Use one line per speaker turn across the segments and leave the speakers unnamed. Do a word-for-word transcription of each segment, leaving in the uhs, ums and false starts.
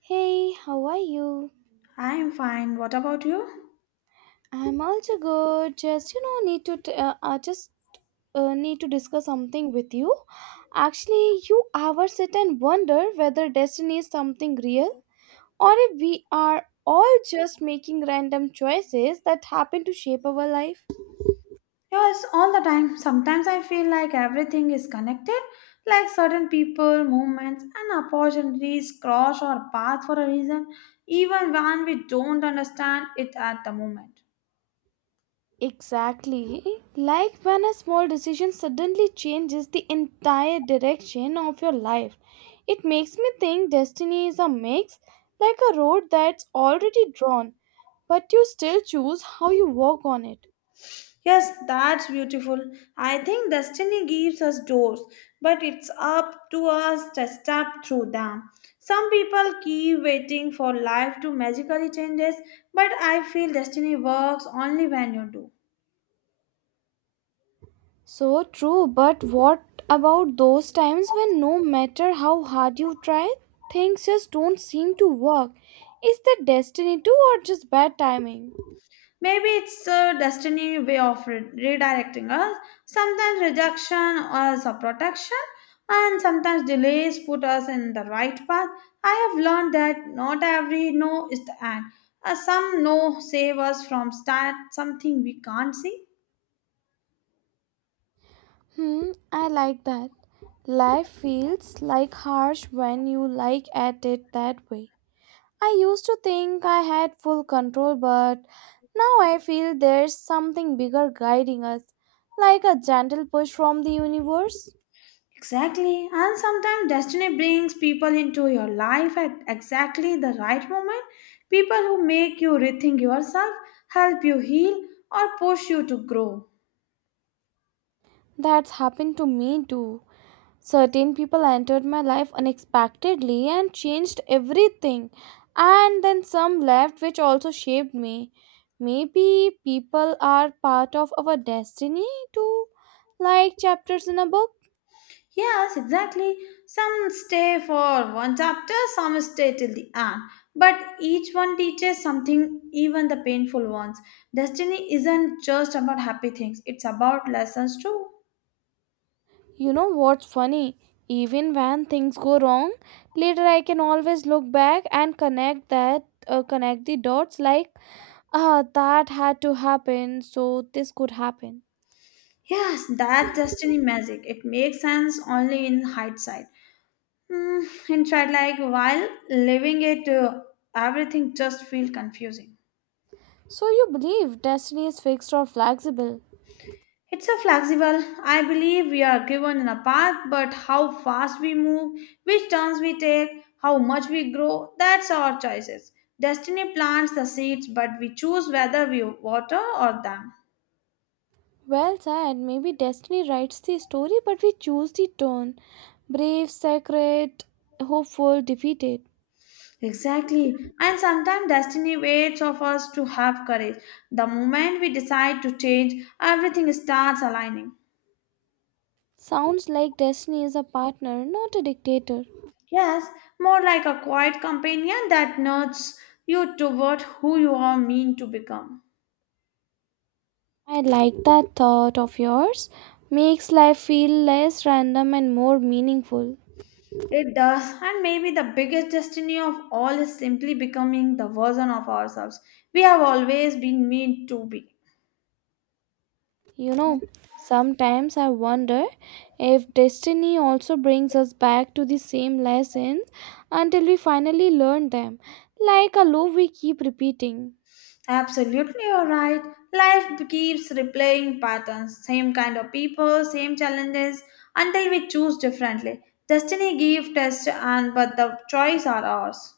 Hey, how are you?
I am fine. What about you?
I'm also good. Just you know, need to t- uh, I just uh, need to discuss something with you. Actually, you ever sit and wonder whether destiny is something real or if we are all just making random choices that happen to shape our life?
Yes, all the time. Sometimes I feel like everything is connected, like certain people, movements, and opportunities cross our path for a reason, even when we don't understand it at the moment.
Exactly. Like when a small decision suddenly changes the entire direction of your life. It makes me think destiny is a mix, like a road that's already drawn, but you still choose how you walk on it.
Yes, that's beautiful. I think destiny gives us doors, but it's up to us to step through them. Some people keep waiting for life to magically changes, but I feel destiny works only when you do.
So true, but what about those times when no matter how hard you try, things just don't seem to work? Is that destiny too, or just bad timing?
Maybe it's a destiny way of re- redirecting us. Sometimes rejection is a protection, and sometimes delays put us in the right path. I have learned that not every no is the end. Uh, some no save us from start something we can't see.
Hmm, I like that. Life feels like harsh when you like at it that way. I used to think I had full control, but now I feel there's something bigger guiding us, like a gentle push from the universe.
Exactly, and sometimes destiny brings people into your life at exactly the right moment. People who make you rethink yourself, help you heal, or push you to grow.
That's happened to me too. Certain people entered my life unexpectedly and changed everything, and then some left, which also shaped me. Maybe people are part of our destiny too, like chapters in a book.
Yes, exactly. Some stay for one chapter, some stay till the end. But each one teaches something, even the painful ones. Destiny isn't just about happy things, it's about lessons too.
You know what's funny? Even when things go wrong, later I can always look back and connect that, uh, connect the dots like, ah, that had to happen, so this could happen.
Yes, that destiny magic. It makes sense only in hindsight. Mm, in fact, like while living it, uh, everything just feel confusing.
So you believe destiny is fixed or flexible?
It's a flexible. I believe we are given in a path, but how fast we move, which turns we take, how much we grow, that's our choices. Destiny plants the seeds, but we choose whether we water or them.
Well said, maybe destiny writes the story, but we choose the tone. Brave, sacred, hopeful, defeated.
Exactly. And sometimes destiny waits of us to have courage. The moment we decide to change, everything starts aligning.
Sounds like destiny is a partner, not a dictator.
Yes, more like a quiet companion that nudges you toward who you are meant to become.
I like that thought of yours. Makes life feel less random and more meaningful.
It does, and maybe the biggest destiny of all is simply becoming the version of ourselves we have always been meant to be.
You know, sometimes I wonder if destiny also brings us back to the same lessons until we finally learn them, like a loop we keep repeating.
Absolutely, you're right. Life keeps replaying patterns, same kind of people, same challenges, until we choose differently. Destiny gives test, and but the choice are ours.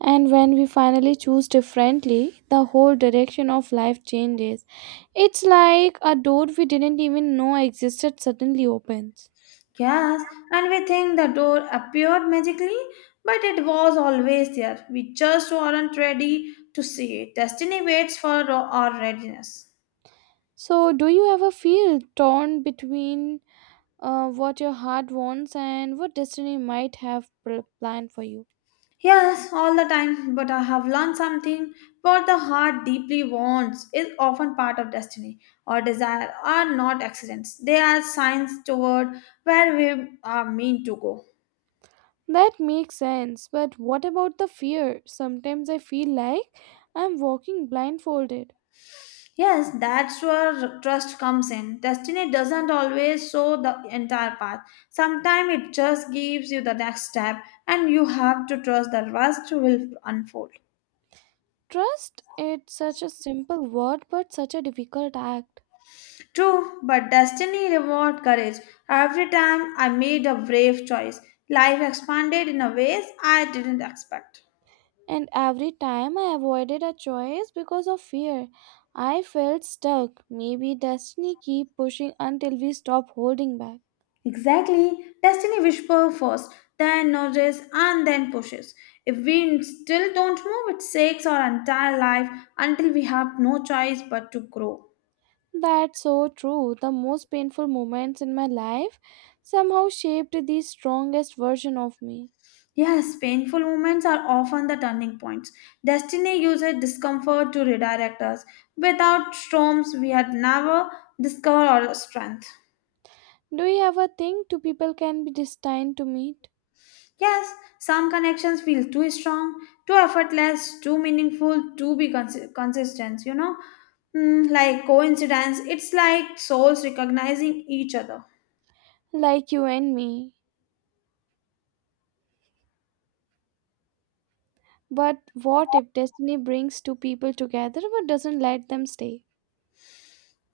And when we finally choose differently, the whole direction of life changes. It's like a door we didn't even know existed suddenly opens.
Yes, and we think the door appeared magically, but it was always there. We just weren't ready to see it. Destiny waits for our readiness.
So, do you ever feel torn between uh, what your heart wants and what destiny might have pl- planned for you?
Yes, all the time, but I have learned something. What the heart deeply wants is often part of destiny or desire are not accidents. They are signs toward where we are meant to go.
That makes sense, but what about the fear? Sometimes I feel like I'm walking blindfolded.
Yes, that's where trust comes in. Destiny doesn't always show the entire path. Sometimes it just gives you the next step, and you have to trust the rest will unfold.
Trust, it's such a simple word but such a difficult act.
True, but destiny reward courage. Every time I made a brave choice, life expanded in a ways I didn't expect.
And every time I avoided a choice because of fear, I felt stuck. Maybe destiny keep pushing until we stop holding back.
Exactly. Destiny whispers first, then nudges, and then pushes. If we still don't move, it shakes our entire life until we have no choice but to grow.
That's so true. The most painful moments in my life somehow shaped the strongest version of me.
Yes, painful moments are often the turning points. Destiny uses discomfort to redirect us. Without storms, we had never discovered our strength.
Do you ever think two people can be destined to meet?
Yes, some connections feel too strong, too effortless, too meaningful, too be cons- consistent, you know? Mm, like coincidence, it's like souls recognizing each other.
Like you and me. But what if destiny brings two people together but doesn't let them stay?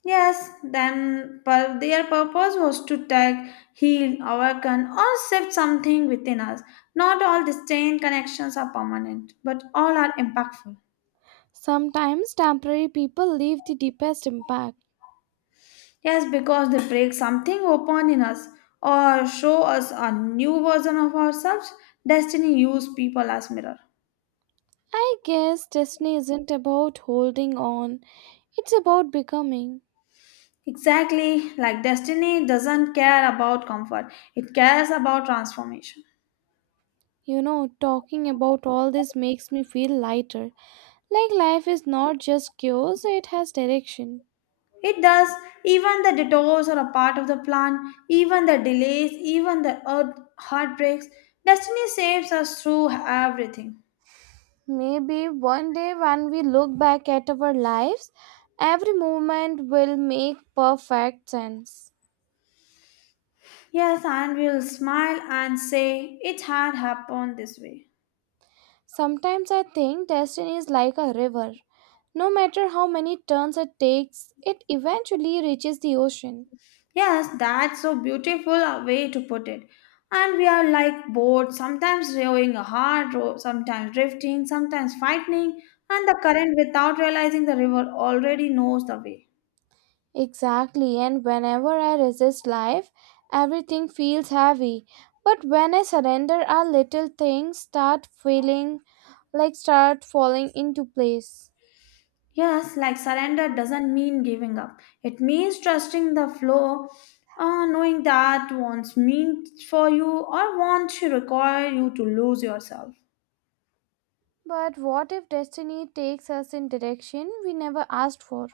Yes, then but their purpose was to tag, heal, awaken, or shift something within us. Not all distant connections are permanent, but all are impactful.
Sometimes temporary people leave the deepest impact.
Yes, because they break something open in us or show us a new version of ourselves, destiny uses people as mirror.
I guess destiny isn't about holding on, it's about becoming.
Exactly, like destiny doesn't care about comfort, it cares about transformation.
You know, talking about all this makes me feel lighter. Like life is not just chaos, it has direction.
It does, even the detours are a part of the plan, even the delays, even the earth heartbreaks. Destiny saves us through everything.
Maybe one day when we look back at our lives, every moment will make perfect sense.
Yes, and we'll smile and say, "It had happened this way."
Sometimes I think destiny is like a river. No matter how many turns it takes, it eventually reaches the ocean.
Yes, that's so beautiful a way to put it. And we are like boats, sometimes rowing a hard row, sometimes drifting, sometimes fighting, and the current without realizing the river already knows the way.
Exactly, and whenever I resist life, everything feels heavy. But when I surrender, our little things start feeling like start falling into place.
Yes, like surrender doesn't mean giving up. It means trusting the flow, uh, knowing that wants means for you or wants to require you to lose yourself.
But what if destiny takes us in direction we never asked for?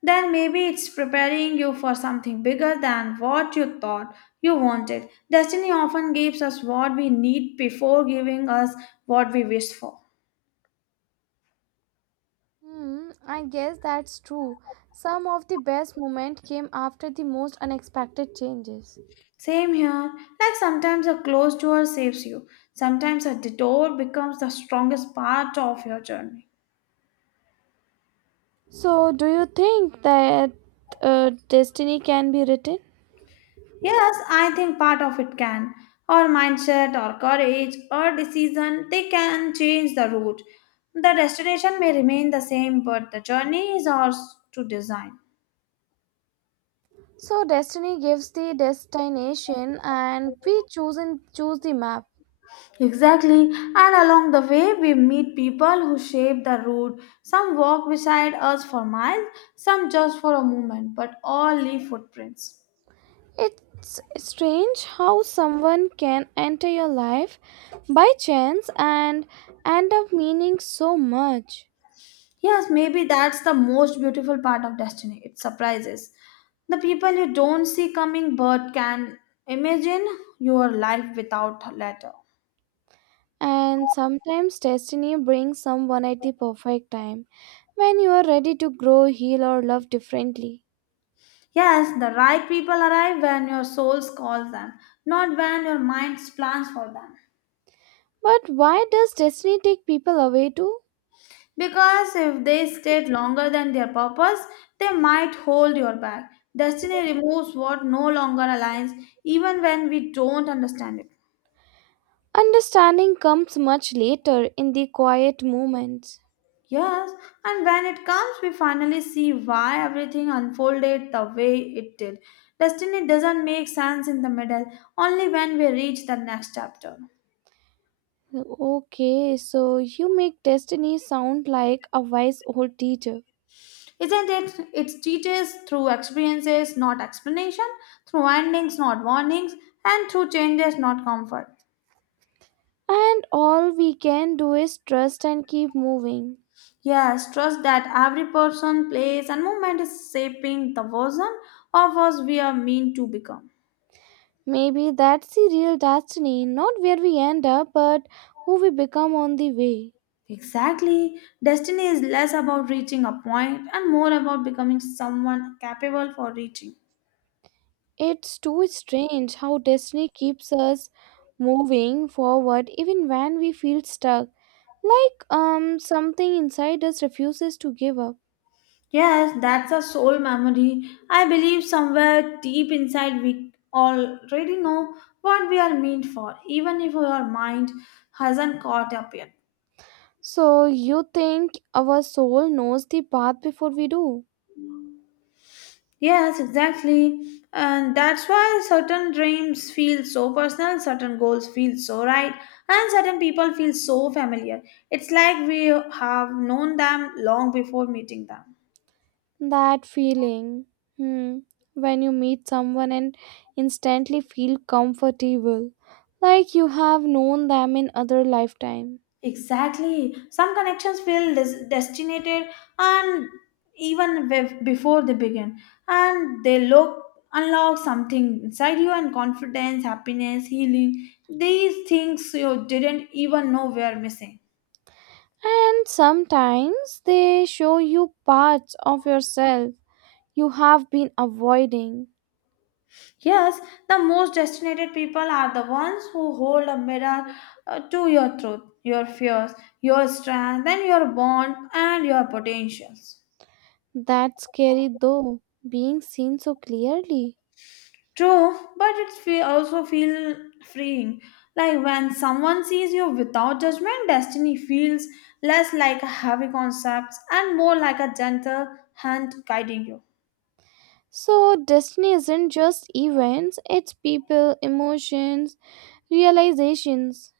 Then maybe it's preparing you for something bigger than what you thought you wanted. Destiny often gives us what we need before giving us what we wish for.
Hmm, I guess that's true. Some of the best moments came after the most unexpected changes.
Same here, like sometimes a closed door saves you, sometimes a detour becomes the strongest part of your journey.
So, do you think that uh, destiny can be written?
Yes, I think part of it can. Or mindset, or courage, or decision, they can change the route. The destination may remain the same, but the journey is ours to design.
So, destiny gives the destination, and we choose and choose the map.
Exactly, and along the way, we meet people who shape the route. Some walk beside us for miles, some just for a moment, but all leave footprints.
It's strange how someone can enter your life by chance and end up meaning so much.
Yes, maybe that's the most beautiful part of destiny. It surprises. The people you don't see coming but can imagine your life without a letter.
And sometimes destiny brings someone at the perfect time when you are ready to grow, heal, or love differently.
Yes, the right people arrive when your soul calls them, not when your mind plans for them.
But why does destiny take people away too?
Because if they stayed longer than their purpose, they might hold your back. Destiny removes what no longer aligns, even when we don't understand it.
Understanding comes much later in the quiet moments.
Yes, and when it comes, we finally see why everything unfolded the way it did. Destiny doesn't make sense in the middle, only when we reach the next chapter.
Okay, so you make destiny sound like a wise old teacher.
Isn't it? It teaches through experiences, not explanation, through endings, not warnings, and through changes, not comfort.
And all we can do is trust and keep moving.
Yes, trust that every person, place, and movement is shaping the version of us we are meant to become.
Maybe that's the real destiny, not where we end up, but who we become on the way.
Exactly. Destiny is less about reaching a point and more about becoming someone capable for reaching.
It's too strange how destiny keeps us moving forward even when we feel stuck. Like um something inside us refuses to give up.
Yes, that's a soul memory. I believe somewhere deep inside we already know what we are meant for, even if our mind hasn't caught up yet.
So you think our soul knows the path before we do?
Yes, exactly. And that's why certain dreams feel so personal, certain goals feel so right, and certain people feel so familiar. It's like we have known them long before meeting them.
That feeling. Hmm. When you meet someone and instantly feel comfortable. Like you have known them in other lifetime.
Exactly. Some connections feel des- destinated and even bef- before they begin. And they look unlock something inside you and confidence, happiness, healing. These things you didn't even know were missing.
And sometimes they show you parts of yourself you have been avoiding.
Yes, the most destinated people are the ones who hold a mirror uh, to your truth, your fears, your strength, and your bond and your potentials.
That's scary though, being seen so clearly.
True, but it fe- also feel freeing. Like when someone sees you without judgment, destiny feels less like a heavy concept and more like a gentle hand guiding you.
So, destiny isn't just events, it's people, emotions, realizations.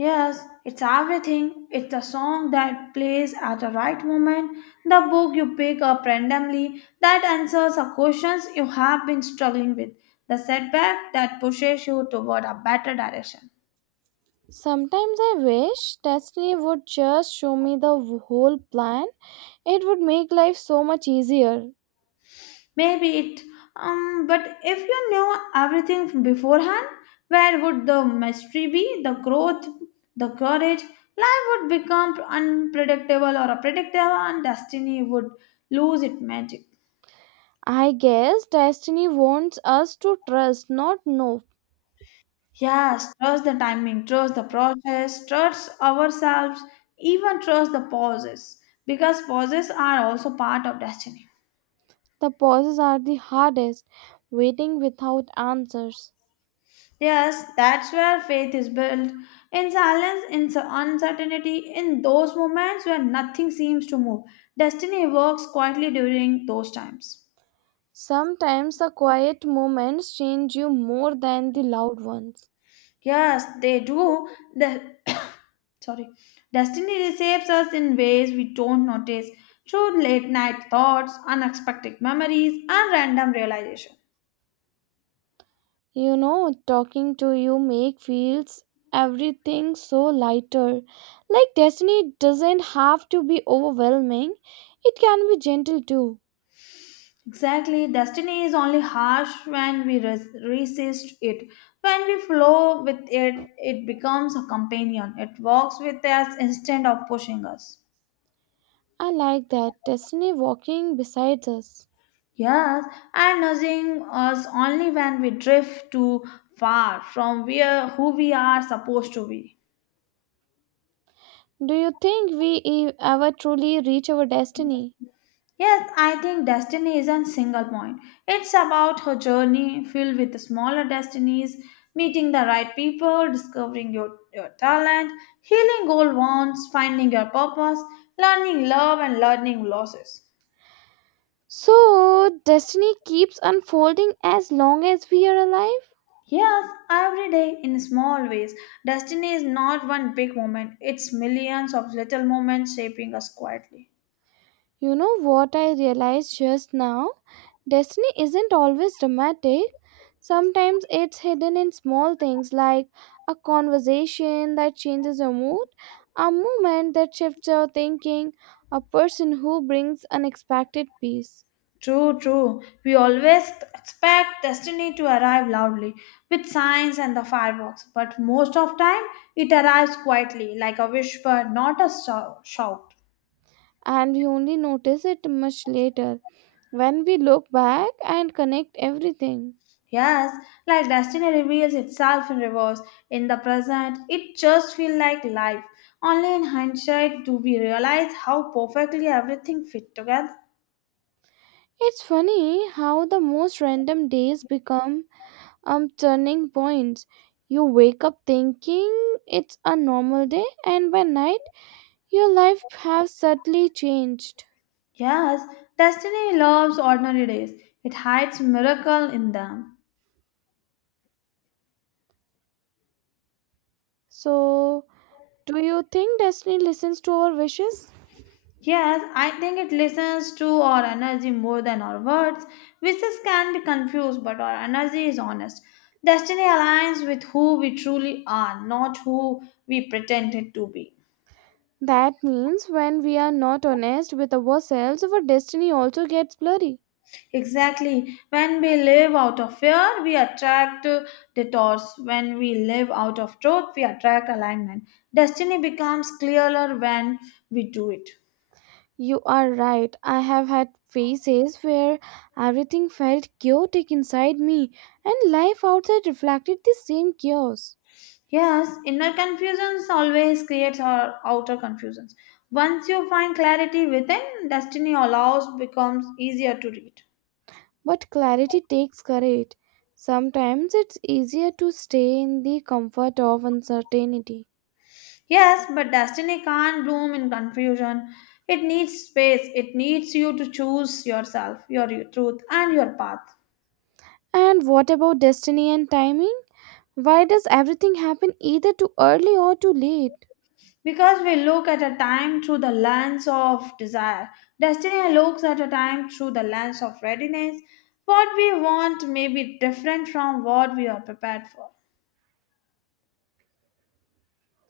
Yes, it's everything. It's the song that plays at the right moment, the book you pick up randomly that answers the questions you have been struggling with, the setback that pushes you toward a better direction.
Sometimes I wish destiny would just show me the whole plan. It would make life so much easier.
Maybe it, um, but if you knew everything beforehand, where would the mystery be, the growth, the courage? Life would become unpredictable or a predictable, and destiny would lose its magic.
I guess destiny wants us to trust, not know.
Yes, trust the timing, trust the process, trust ourselves, even trust the pauses, because pauses are also part of destiny.
The pauses are the hardest, waiting without answers.
Yes, that's where faith is built. In silence, in s- uncertainty, in those moments where nothing seems to move, destiny works quietly during those times.
Sometimes the quiet moments change you more than the loud ones.
Yes, they do. Sorry. Destiny receives us in ways we don't notice through late night thoughts, unexpected memories, and random realization.
You know, talking to you make feels everything so lighter. Like destiny doesn't have to be overwhelming. It can be gentle too.
Exactly, destiny is only harsh when we res- resist it. When we flow with it, it becomes a companion. It walks with us instead of pushing us.
I like that destiny walking beside us.
Yes, and nudging us only when we drift too far from where who we are supposed to be.
Do you think we e- ever truly reach our destiny?
Yes, I think destiny isn't single point. It's about her journey filled with smaller destinies, meeting the right people, discovering your, your talent, healing old wounds, finding your purpose, learning love and learning losses.
So, destiny keeps unfolding as long as we are alive.
Yes, every day in small ways. Destiny is not one big moment, it's millions of little moments shaping us quietly.
You know what I realized just now? Destiny isn't always dramatic. Sometimes it's hidden in small things like a conversation that changes your mood, a moment that shifts your thinking, a person who brings unexpected peace.
True, true. We always expect destiny to arrive loudly with signs and the fireworks, but most of time it arrives quietly, like a whisper, not a shou- shout.
And we only notice it much later when we look back and connect everything.
Yes, like destiny reveals itself in reverse. In the present, it just feels like life. Only in hindsight do we realize how perfectly everything fit together.
It's funny how the most random days become um turning points. You wake up thinking it's a normal day, and by night your life has certainly changed.
Yes, destiny loves ordinary days. It hides miracle in them.
So, do you think destiny listens to our wishes?
Yes, I think it listens to our energy more than our words. Wishes can be confused, but our energy is honest. Destiny aligns with who we truly are, not who we pretended to be.
That means when we are not honest with ourselves, our destiny also gets blurry.
Exactly. When we live out of fear, we attract uh, detours. When we live out of truth, we attract alignment. Destiny becomes clearer when we do it.
You are right. I have had phases where everything felt chaotic inside me and life outside reflected the same chaos.
Yes, inner confusions always creates our outer confusions. Once you find clarity within, destiny allows becomes easier to read.
But clarity takes courage. Sometimes it's easier to stay in the comfort of uncertainty.
Yes, but destiny can't bloom in confusion. It needs space. It needs you to choose yourself, your truth, and your path.
And what about destiny and timing? Why does everything happen either too early or too late?
Because we look at a time through the lens of desire. Destiny looks at a time through the lens of readiness. What we want may be different from what we are prepared for.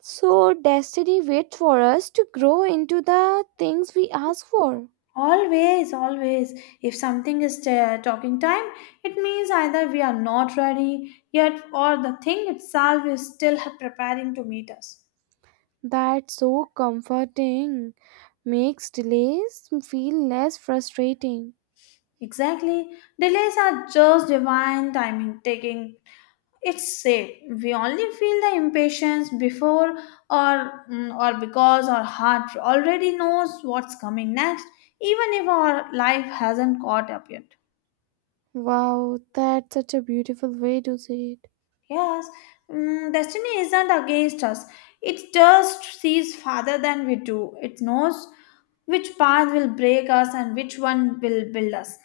So, destiny waits for us to grow into the things we ask for.
Always, always. If something is ta- talking time, it means either we are not ready yet or the thing itself is still ha- preparing to meet us.
That's so comforting. Makes delays feel less frustrating.
Exactly. Delays are just divine timing taking. It's safe. We only feel the impatience before or mm, or because our heart already knows what's coming next, even if our life hasn't caught up yet.
Wow, that's such a beautiful way to say it.
Yes, mm, destiny isn't against us. It just sees farther than we do. It knows which path will break us and which one will build us.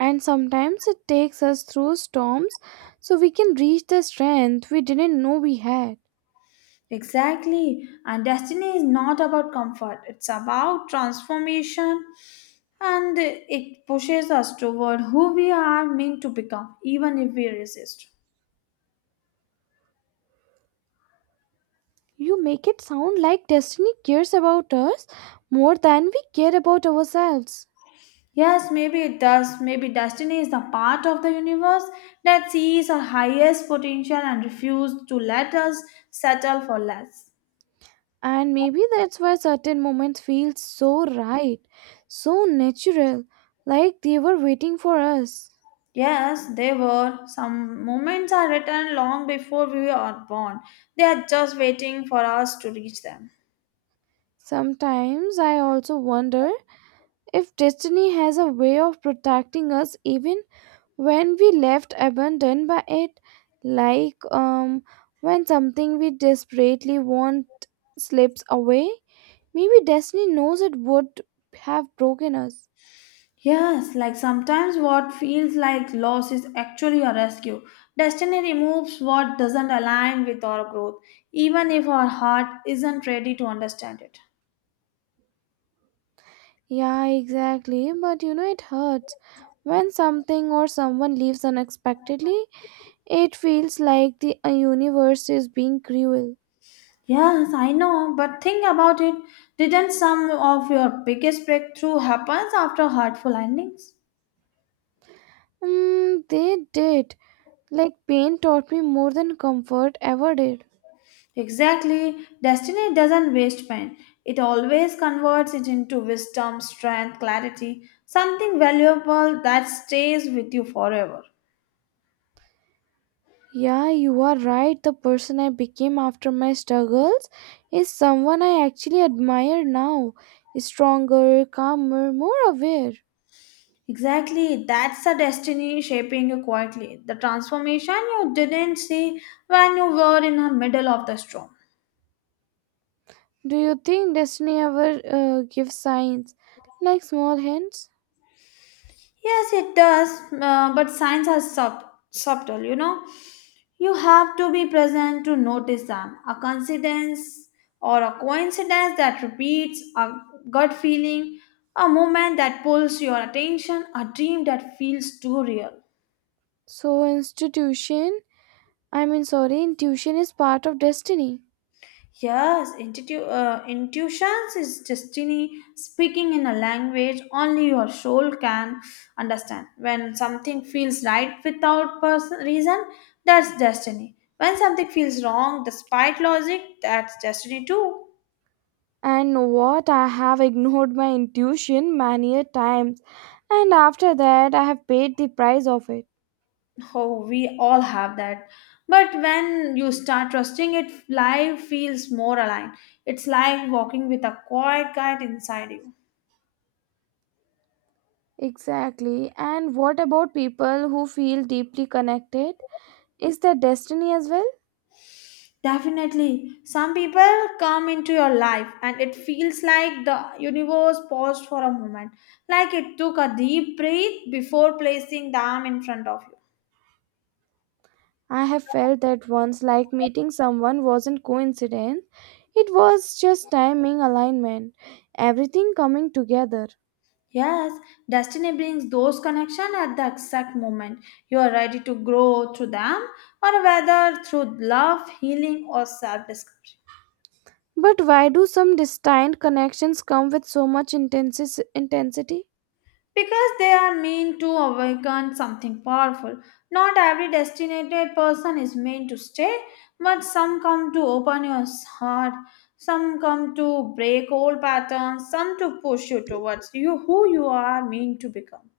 And sometimes it takes us through storms so we can reach the strength we didn't know we had.
Exactly. And destiny is not about comfort, it's about transformation and it pushes us toward who we are meant to become, even if we resist.
You make it sound like destiny cares about us more than we care about ourselves.
Yes, maybe it does. Maybe destiny is the part of the universe that sees our highest potential and refuses to let us settle for less.
And maybe that's why certain moments feel so right, so natural, like they were waiting for us.
Yes, they were. Some moments are written long before we are born. They are just waiting for us to reach them.
Sometimes I also wonder if destiny has a way of protecting us even when we left abandoned by it, like um when something we desperately want slips away, maybe destiny knows it would have broken us.
Yes, like sometimes what feels like loss is actually a rescue. Destiny removes what doesn't align with our growth, even if our heart isn't ready to understand it.
Yeah, exactly. But you know, it hurts. When something or someone leaves unexpectedly, it feels like the uh, universe is being cruel.
Yes, I know, but think about it. Didn't some of your biggest breakthrough happens after hurtful endings?
Mm, they did. Like, pain taught me more than comfort ever did.
Exactly. Destiny doesn't waste pain. It always converts it into wisdom, strength, clarity, something valuable that stays with you forever.
Yeah, you are right. The person I became after my struggles is someone I actually admire now. Stronger, calmer, more aware.
Exactly. That's the destiny shaping you quietly. The transformation you didn't see when you were in the middle of the storm.
Do you think destiny ever uh, gives signs? Like small hints?
Yes, it does, uh, but signs are sub- subtle, you know you have to be present to notice them. A coincidence or a coincidence that repeats, a gut feeling, a moment that pulls your attention, a dream that feels too real.
So institution, I mean sorry, intuition is part of destiny.
Yes, intuitu- uh, intuitions is destiny speaking in a language only your soul can understand. When something feels right without person reason, that's destiny. When something feels wrong despite logic, that's destiny too.
And know what I have ignored my intuition many a times, and after that I have paid the price of it.
Oh, we all have that. But when you start trusting it, life feels more aligned. It's like walking with a quiet guide inside you.
Exactly. And what about people who feel deeply connected? Is that destiny as well?
Definitely. Some people come into your life and it feels like the universe paused for a moment, like it took a deep breath before placing them in front of
I have felt
you.
that once, like meeting someone wasn't coincidence, it was just timing alignment, everything coming together.
Yes, destiny brings those connections at the exact moment you are ready to grow through them, or whether through love, healing, or self discovery.
But why do some distant connections come with so much intensis- intensity
Because they are meant to awaken something powerful. Not every destinated person is meant to stay, but some come to open your heart, some come to break old patterns, some to push you towards you who you are meant to become.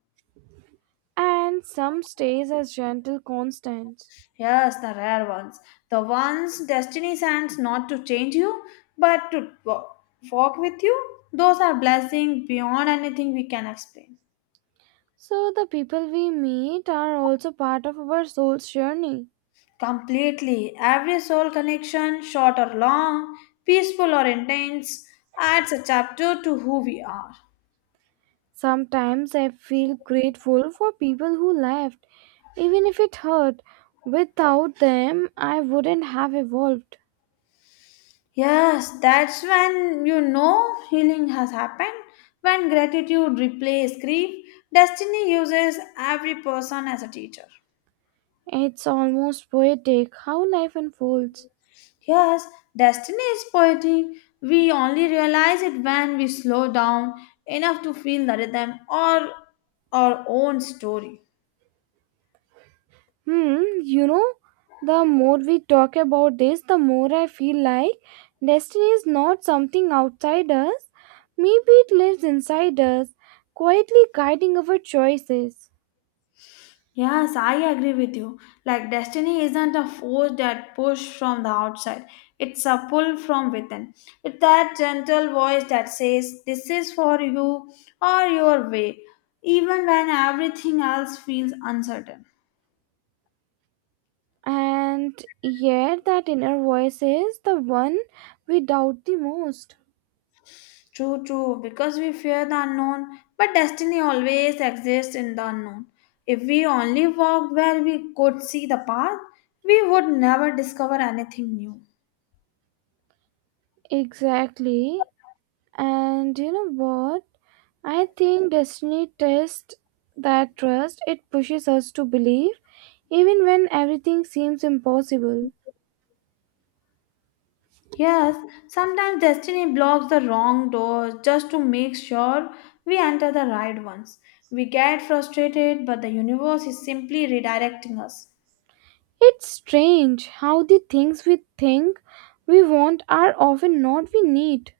and some stays as gentle constants?
Yes, the rare ones. The ones destiny sends not to change you, but to wo- walk with you. Those are blessings beyond anything we can explain.
So the people we meet are also part of our soul's journey.
Completely. Every soul connection, short or long, peaceful or intense, adds a chapter to who we are.
Sometimes I feel grateful for people who left, even if it hurt. Without them, I wouldn't have evolved.
Yes, that's when you know healing has happened. When gratitude replaces grief, destiny uses every person as a teacher.
It's almost poetic how life unfolds.
Yes, destiny is poetic. We only realize it when we slow down enough to feel the rhythm or our own story.
Hmm, you know, the more we talk about this, the more I feel like destiny is not something outside us. Maybe it lives inside us, quietly guiding our choices.
Yes, I agree with you. Like destiny isn't a force that push from the outside. It's a pull from within. It's that gentle voice that says, "This is for you or your way," even when everything else feels uncertain.
And yet, that inner voice is the one we doubt the most.
True, true, because we fear the unknown, but destiny always exists in the unknown. If we only walked where we could see the path, we would never discover anything new.
Exactly. And you know what? I think destiny tests that trust. It pushes us to believe, even when everything seems impossible.
Yes, sometimes destiny blocks the wrong doors just to make sure we enter the right ones. We get frustrated, but the universe is simply redirecting us.
It's strange how the things we think we want are often not we need.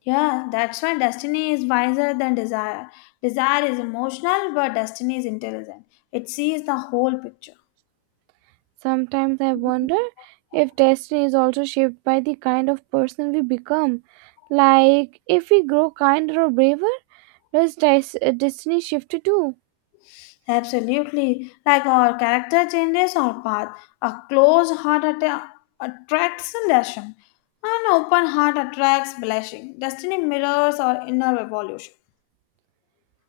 Yeah, that's why destiny is wiser than desire. Desire is emotional, but destiny is intelligent. It sees the whole picture.
Sometimes I wonder if destiny is also shaped by the kind of person we become. Like, if we grow kinder or braver, does des- destiny shift too?
Absolutely. Like our character changes our path. A closed heart atta- attracts elation. An open heart attracts blessing. Destiny mirrors our inner evolution.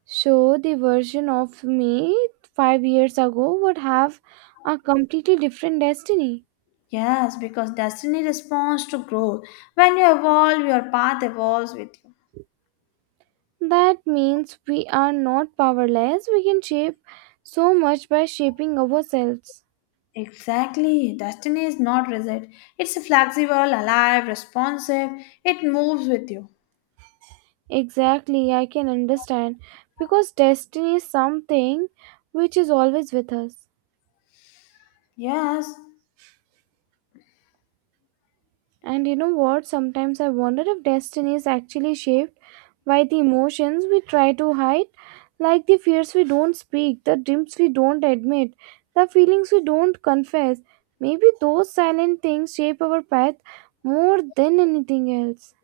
So, the version of me five years ago would have a completely different destiny.
Yes, because destiny responds to growth. When you evolve, your path evolves with you.
That means we are not powerless, we can shape so much by shaping ourselves.
Exactly. Destiny is not rigid. It's flexible, alive, responsive. It moves with you.
Exactly, I can understand. Because destiny is something which is always with us.
Yes.
And you know what? Sometimes I wonder if destiny is actually shaped by the emotions we try to hide, like the fears we don't speak, the dreams we don't admit, the feelings we don't confess. Maybe those silent things shape our path more than anything else.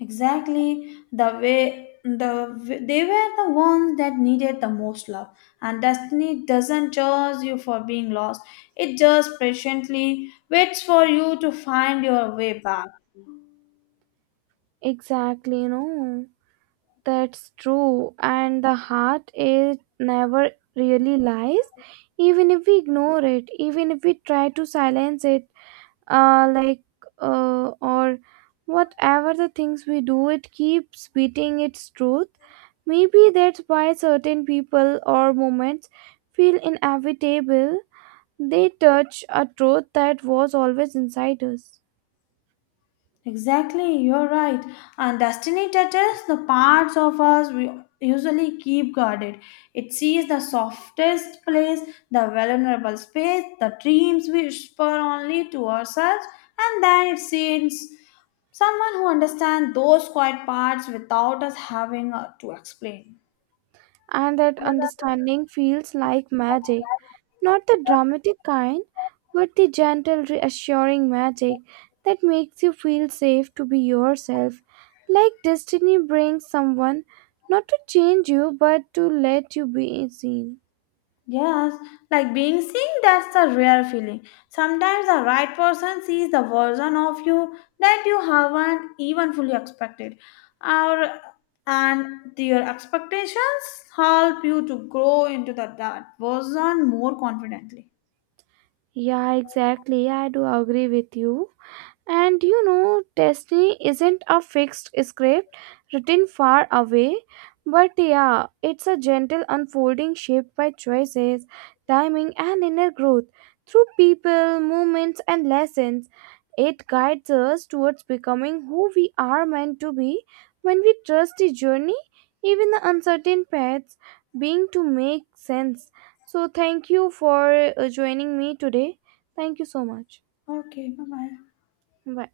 Exactly the way the w- they were the ones that needed the most love, and destiny doesn't judge you for being lost. It just patiently waits for you to find your way back.
Exactly, you know. That's true, and the heart is never really lies, even if we ignore it, even if we try to silence it, uh, like uh, or whatever the things we do, it keeps beating its truth. Maybe that's why certain people or moments feel inevitable. They touch a truth that was always inside us,
Exactly, you're right. And destiny touches the parts of us we usually keep guarded. It sees the softest place, the vulnerable space, the dreams we whisper only to ourselves, and then it sends someone who understands those quiet parts without us having uh, to explain.
and that understanding feels like magic. Not the dramatic kind, but the gentle, reassuring magic that makes you feel safe to be yourself. Like destiny brings someone not to change you, but to let you be seen.
Yes, like being seen, that's the rare feeling. Sometimes the right person sees the version of you that you haven't even fully expected. Our, and their expectations help you to grow into the, that version more confidently.
Yeah, exactly. I do agree with you. And you know, destiny isn't a fixed script written far away, but yeah, it's a gentle unfolding shaped by choices, timing, and inner growth through people, moments, and lessons. It guides us towards becoming who we are meant to be when we trust the journey, even the uncertain paths, being to make sense. So, thank you for uh, joining me today. Thank you so much.
Okay, bye bye.
Bye.